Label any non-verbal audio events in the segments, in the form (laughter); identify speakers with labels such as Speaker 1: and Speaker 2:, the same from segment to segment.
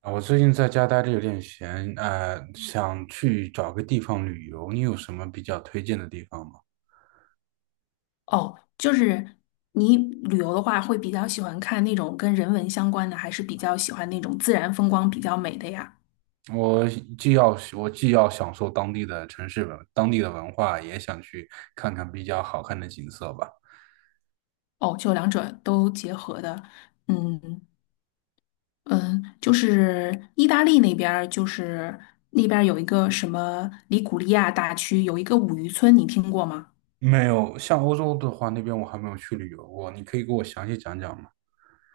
Speaker 1: 啊，我最近在家待着有点闲，想去找个地方旅游，你有什么比较推荐的地方吗？
Speaker 2: 哦，就是你旅游的话，会比较喜欢看那种跟人文相关的，还是比较喜欢那种自然风光比较美的呀？
Speaker 1: 我我既要享受当地的城市文，当地的文化，也想去看看比较好看的景色吧。
Speaker 2: 哦，就两者都结合的。嗯嗯，就是意大利那边儿那边儿有一个什么里古利亚大区，有一个五渔村，你听过吗？
Speaker 1: 没有，像欧洲的话，那边我还没有去旅游过，你可以给我详细讲讲吗？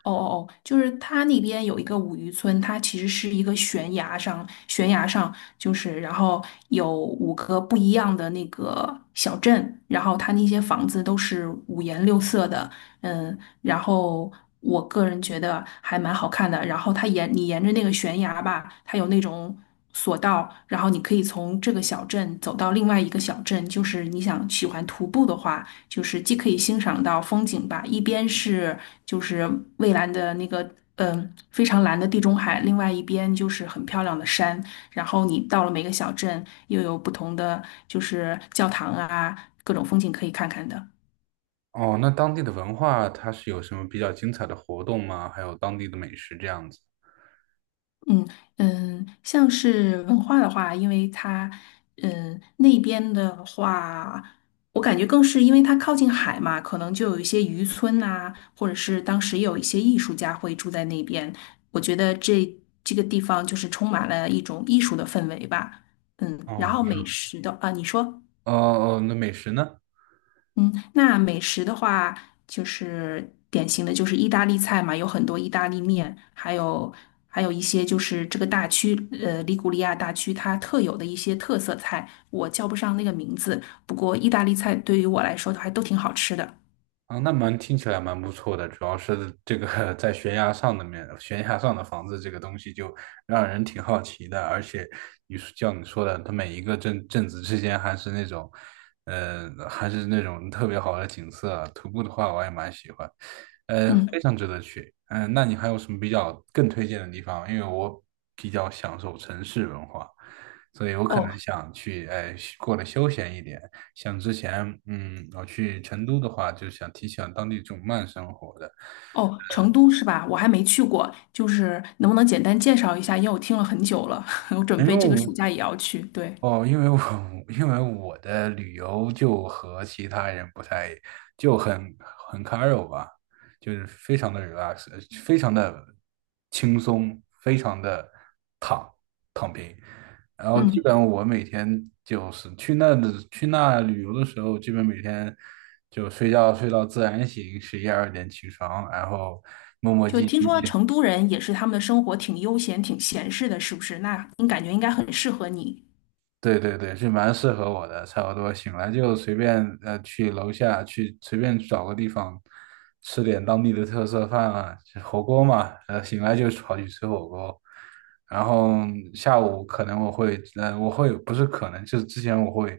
Speaker 2: 哦哦哦，就是它那边有一个五渔村，它其实是一个悬崖上，就是然后有五个不一样的那个小镇，然后它那些房子都是五颜六色的，嗯，然后我个人觉得还蛮好看的。然后它沿你沿着那个悬崖吧，它有那种索道，然后你可以从这个小镇走到另外一个小镇，就是你想喜欢徒步的话。就是既可以欣赏到风景吧，一边是就是蔚蓝的那个。嗯，非常蓝的地中海，另外一边就是很漂亮的山，然后你到了每个小镇，又有不同的就是教堂啊，各种风景可以看看的。
Speaker 1: 哦，那当地的文化它是有什么比较精彩的活动吗？还有当地的美食这样子。
Speaker 2: 嗯嗯，像是文化的话，因为它那边的话，我感觉更是因为它靠近海嘛，可能就有一些渔村呐、或者是当时有一些艺术家会住在那边。我觉得这个地方就是充满了一种艺术的氛围吧。嗯，然
Speaker 1: 哦，
Speaker 2: 后美食的啊，你说。
Speaker 1: 那美食呢？
Speaker 2: 嗯，那美食的话，就是典型的就是意大利菜嘛，有很多意大利面，还有一些就是这个大区，利古里亚大区它特有的一些特色菜，我叫不上那个名字。不过意大利菜对于我来说都还都挺好吃的。
Speaker 1: 啊，那蛮听起来蛮不错的，主要是这个 (laughs) 在悬崖上的面，悬崖上的房子这个东西就让人挺好奇的，而且你说像你说的，它每一个镇子之间还是那种，还是那种特别好的景色，徒步的话我也蛮喜欢。非
Speaker 2: 嗯，
Speaker 1: 常值得去。嗯、那你还有什么比较更推荐的地方？因为我比较享受城市文化，所以我可能
Speaker 2: 哦
Speaker 1: 想去，哎，过得休闲一点。像之前，嗯，我去成都的话，就想挺喜当地这种慢生活的。
Speaker 2: 哦，成都是吧？我还没去过，就是能不能简单介绍一下？因为我听了很久了，(laughs) 我准
Speaker 1: 因
Speaker 2: 备
Speaker 1: 为
Speaker 2: 这个
Speaker 1: 我
Speaker 2: 暑假也要去。对，
Speaker 1: 哦，因为我 (laughs) 因为我的旅游就和其他人不太就很很 c a r u 吧，就是非常的 relax,非常的轻松，非常的躺躺平。然后基
Speaker 2: 嗯。
Speaker 1: 本我每天就是去那旅游的时候，基本每天就睡觉睡到自然醒，十一二点起床，然后磨磨
Speaker 2: 就
Speaker 1: 唧
Speaker 2: 听说
Speaker 1: 唧，
Speaker 2: 成都人也是他们的生活挺悠闲、挺闲适的，是不是？那你感觉应该很适合你。
Speaker 1: 对对对，是蛮适合我的，差不多醒来就随便去楼下去随便找个地方吃点当地的特色饭啊，就火锅嘛，醒来就跑去吃火锅，然后下午可能我会呃我会不是可能就是之前我会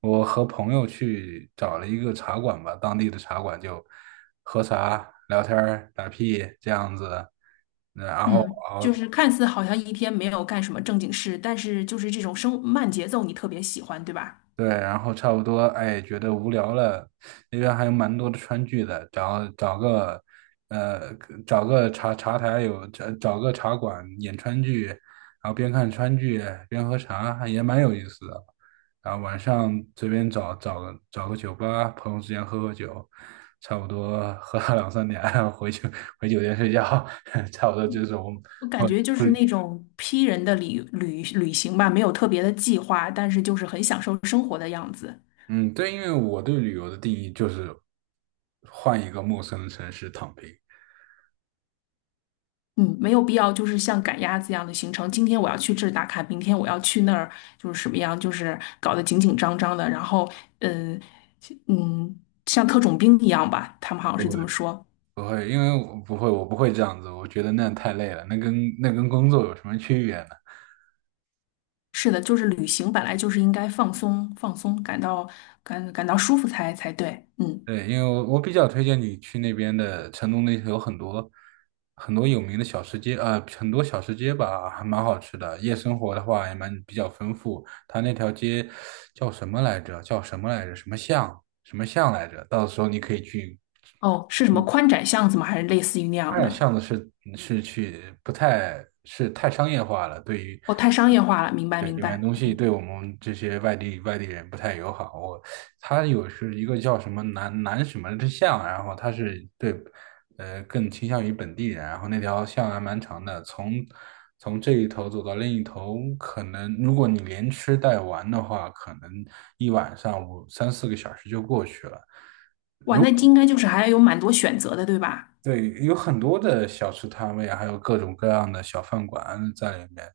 Speaker 1: 我和朋友去找了一个茶馆吧，当地的茶馆就喝茶聊天儿打屁这样子，然后
Speaker 2: 嗯。
Speaker 1: 熬。
Speaker 2: 就是看似好像一天没有干什么正经事，但是就是这种生慢节奏你特别喜欢，对吧？
Speaker 1: 对，然后差不多，哎，觉得无聊了，那边还有蛮多的川剧的，呃，找个茶茶台有找找个茶馆演川剧，然后边看川剧边喝茶，还也蛮有意思的。然后晚上随便找个酒吧，朋友之间喝喝酒，差不多喝到两三点，然后回酒店睡觉，(laughs) 差不多就是我们
Speaker 2: 我感
Speaker 1: 我
Speaker 2: 觉就
Speaker 1: 出
Speaker 2: 是那种 P 人的旅行吧，没有特别的计划，但是就是很享受生活的样子。
Speaker 1: 嗯，对，因为我对旅游的定义就是换一个陌生的城市躺平，
Speaker 2: 嗯，没有必要，就是像赶鸭子一样的行程。今天我要去这儿打卡，明天我要去那儿，就是什么样，就是搞得紧紧张张的。然后，嗯，嗯，像特种兵一样吧，他们好像
Speaker 1: 不
Speaker 2: 是这
Speaker 1: 会
Speaker 2: 么说。
Speaker 1: 不会，因为我不会这样子，我觉得那样太累了，那跟工作有什么区别呢？
Speaker 2: 是的，就是旅行本来就是应该放松放松，感到舒服才对。嗯，
Speaker 1: 对，因为我比较推荐你去那边的成都，那头有很多很多有名的小吃街，很多小吃街吧，还蛮好吃的。夜生活的话也蛮比较丰富，它那条街叫什么来着？什么巷来着？到时候你可以去
Speaker 2: 哦，是什么宽窄巷子吗？还是类似于那样
Speaker 1: 发
Speaker 2: 的？
Speaker 1: 巷子是是去不太是太商业化了，对于
Speaker 2: 哦，太商业化了，明白
Speaker 1: 对
Speaker 2: 明
Speaker 1: 里面
Speaker 2: 白。
Speaker 1: 东西
Speaker 2: 嗯，
Speaker 1: 对我们这些外地人不太友好。我它有是一个叫什么南什么之巷，然后他是更倾向于本地人，然后那条巷还蛮长的，从从这一头走到另一头，可能如果你连吃带玩的话，可能一晚上三四个小时就过去了。
Speaker 2: 哇，那应该就是还有蛮多选择的，对吧？
Speaker 1: 对，有很多的小吃摊位啊，还有各种各样的小饭馆在里面，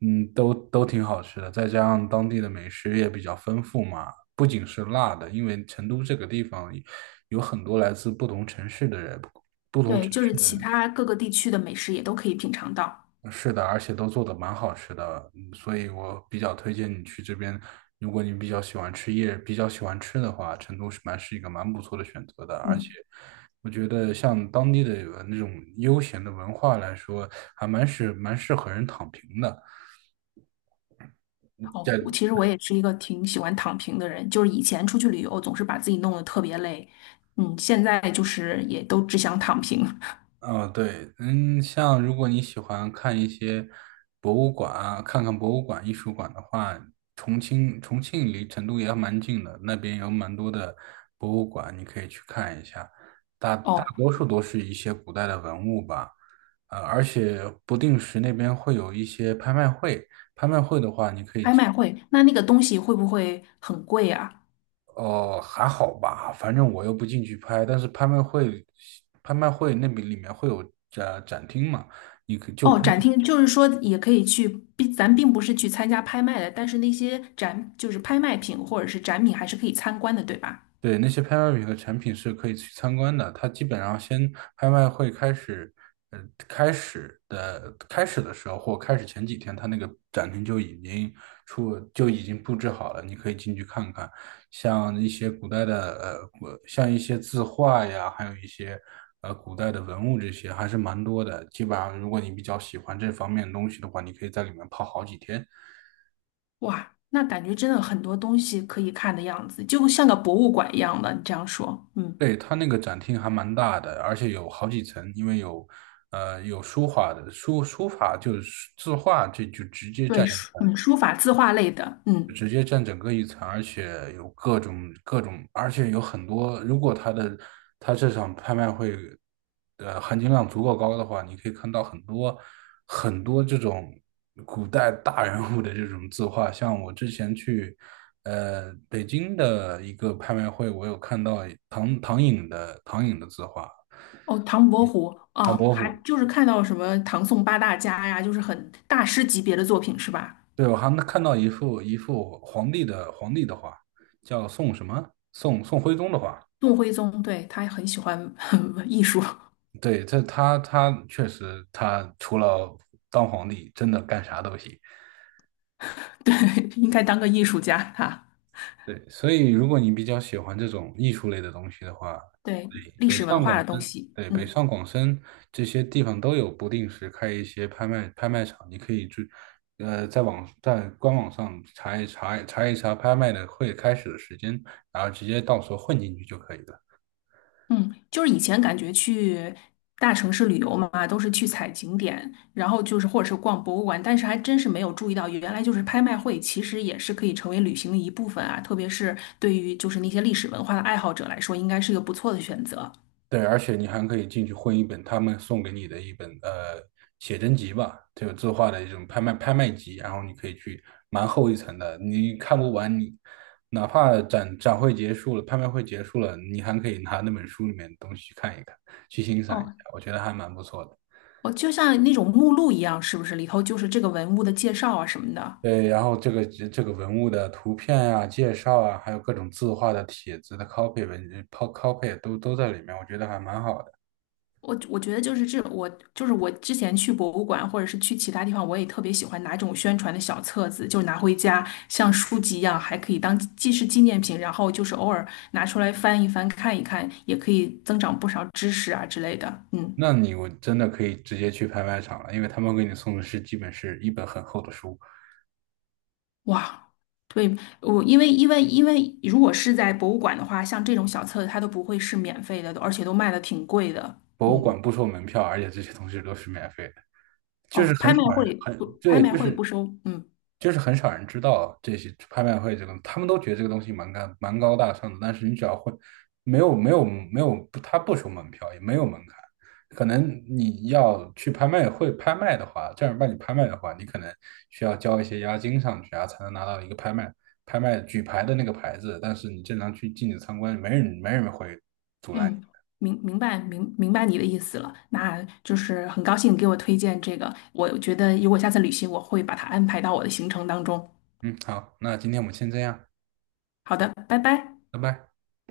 Speaker 1: 嗯，都挺好吃的。再加上当地的美食也比较丰富嘛，不仅是辣的，因为成都这个地方有很多来自不同城市的人，不同
Speaker 2: 对，
Speaker 1: 城
Speaker 2: 就是
Speaker 1: 市的
Speaker 2: 其
Speaker 1: 人。
Speaker 2: 他各个地区的美食也都可以品尝到。
Speaker 1: 是的，而且都做的蛮好吃的，嗯所以我比较推荐你去这边。如果你比较喜欢吃夜，比较喜欢吃的话，成都是一个蛮不错的选择的。而且，
Speaker 2: 嗯。
Speaker 1: 我觉得像当地的那种悠闲的文化来说，还蛮适合人躺平的。
Speaker 2: 哦，
Speaker 1: 在
Speaker 2: 我其实也是一个挺喜欢躺平的人，就是以前出去旅游总是把自己弄得特别累，嗯，现在就是也都只想躺平。
Speaker 1: 哦，对，嗯，像如果你喜欢看一些博物馆啊，看看博物馆、艺术馆的话，重庆离成都也蛮近的，那边有蛮多的博物馆，你可以去看一下。大
Speaker 2: (laughs)
Speaker 1: 大
Speaker 2: 哦，
Speaker 1: 多数都是一些古代的文物吧，而且不定时那边会有一些拍卖会，拍卖会的话，你可以
Speaker 2: 拍
Speaker 1: 去
Speaker 2: 卖会，那那个东西会不会很贵啊？
Speaker 1: 哦，还好吧，反正我又不进去拍，但是拍卖会，拍卖会那边里面会有展厅嘛。你可就
Speaker 2: 哦，
Speaker 1: 跟
Speaker 2: 展厅就是说也可以去，并不是去参加拍卖的，但是那些展就是拍卖品或者是展品还是可以参观的，对吧？
Speaker 1: 对，那些拍卖品和产品是可以去参观的。它基本上先拍卖会开始，呃，开始的时候或开始前几天，它那个展厅就已经出就已经布置好了，你可以进去看看。像一些古代的像一些字画呀，还有一些古代的文物这些，还是蛮多的。基本上，如果你比较喜欢这方面的东西的话，你可以在里面泡好几天。
Speaker 2: 哇，那感觉真的很多东西可以看的样子，就像个博物馆一样的。你这样说，嗯，
Speaker 1: 对，它那个展厅还蛮大的，而且有好几层，因为有，有书法就是字画，这就直接
Speaker 2: 对，
Speaker 1: 占。
Speaker 2: 书嗯，书法、字画类的，嗯。
Speaker 1: 直接占整个一层，而且有各种各种，而且有很多。如果他的他这场拍卖会，的含金量足够高的话，你可以看到很多很多这种古代大人物的这种字画。像我之前去北京的一个拍卖会，我有看到唐寅的唐寅的字画，
Speaker 2: 哦，唐伯虎。
Speaker 1: 唐
Speaker 2: 哦，
Speaker 1: 伯
Speaker 2: 还
Speaker 1: 虎。
Speaker 2: 就是看到什么唐宋八大家呀，就是很大师级别的作品是吧？
Speaker 1: 对，我还能看到一幅皇帝的皇帝的画，叫宋什么？宋徽宗的画。
Speaker 2: 宋徽宗，对，他很喜欢 (laughs) 艺术，
Speaker 1: 对，他他确实，他除了当皇帝，真的干啥都行。
Speaker 2: 对，(laughs) 应该当个艺术家哈。
Speaker 1: 对，所以如果你比较喜欢这种艺术类的东西的话，
Speaker 2: 对，历
Speaker 1: 北
Speaker 2: 史文
Speaker 1: 上
Speaker 2: 化
Speaker 1: 广
Speaker 2: 的东
Speaker 1: 深，
Speaker 2: 西，
Speaker 1: 对，北
Speaker 2: 嗯，
Speaker 1: 上广深这些地方都有不定时开一些拍卖场，你可以去，在官网上查一查拍卖的会开始的时间，然后直接到时候混进去就可以了。
Speaker 2: 嗯，就是以前感觉去大城市旅游嘛，都是去踩景点，然后就是或者是逛博物馆，但是还真是没有注意到，原来就是拍卖会其实也是可以成为旅行的一部分啊，特别是对于就是那些历史文化的爱好者来说，应该是一个不错的选择。
Speaker 1: 对，而且你还可以进去混一本他们送给你的一本写真集吧，这个字画的一种拍卖集，然后你可以去蛮厚一层的，你看不完你，哪怕展会结束了，拍卖会结束了，你还可以拿那本书里面的东西去看一看，去欣赏一下，
Speaker 2: 哦，
Speaker 1: 我觉得还蛮不错的。
Speaker 2: 我就像那种目录一样，是不是里头就是这个文物的介绍啊什么的？
Speaker 1: 对，然后这个文物的图片啊、介绍啊，还有各种字画的帖子的 copy 文 copy 都在里面，我觉得还蛮好的。
Speaker 2: 我觉得就是这，我就是我之前去博物馆或者是去其他地方，我也特别喜欢拿这种宣传的小册子，就拿回家像书籍一样，还可以当既是纪念品，然后就是偶尔拿出来翻一翻看一看，也可以增长不少知识啊之类的。嗯，
Speaker 1: 那你我真的可以直接去拍卖场了，因为他们给你送的是基本是一本很厚的书，
Speaker 2: 哇。对，我因为如果是在博物馆的话，像这种小册子它都不会是免费的，而且都卖的挺贵的。
Speaker 1: 博物
Speaker 2: 嗯。
Speaker 1: 馆不收门票，而且这些东西都是免费的，就是
Speaker 2: 哦，拍
Speaker 1: 很
Speaker 2: 卖
Speaker 1: 少人
Speaker 2: 会
Speaker 1: 很
Speaker 2: 不拍
Speaker 1: 对，
Speaker 2: 卖会不收，嗯，
Speaker 1: 就是很少人知道这些拍卖会这个，他们都觉得这个东西蛮高大上的，但是你只要会，没有，他不收门票，也没有门槛。可能你要去拍卖会拍卖的话，正儿八经拍卖的话，你可能需要交一些押金上去啊，才能拿到一个拍卖举牌的那个牌子。但是你正常去进去参观，没人会阻拦
Speaker 2: 嗯，
Speaker 1: 你。
Speaker 2: 明白你的意思了，那就是很高兴你给我推荐这个，我觉得如果下次旅行我会把它安排到我的行程当中。
Speaker 1: 嗯，好，那今天我们先这样，
Speaker 2: 好的，拜拜。
Speaker 1: 拜拜。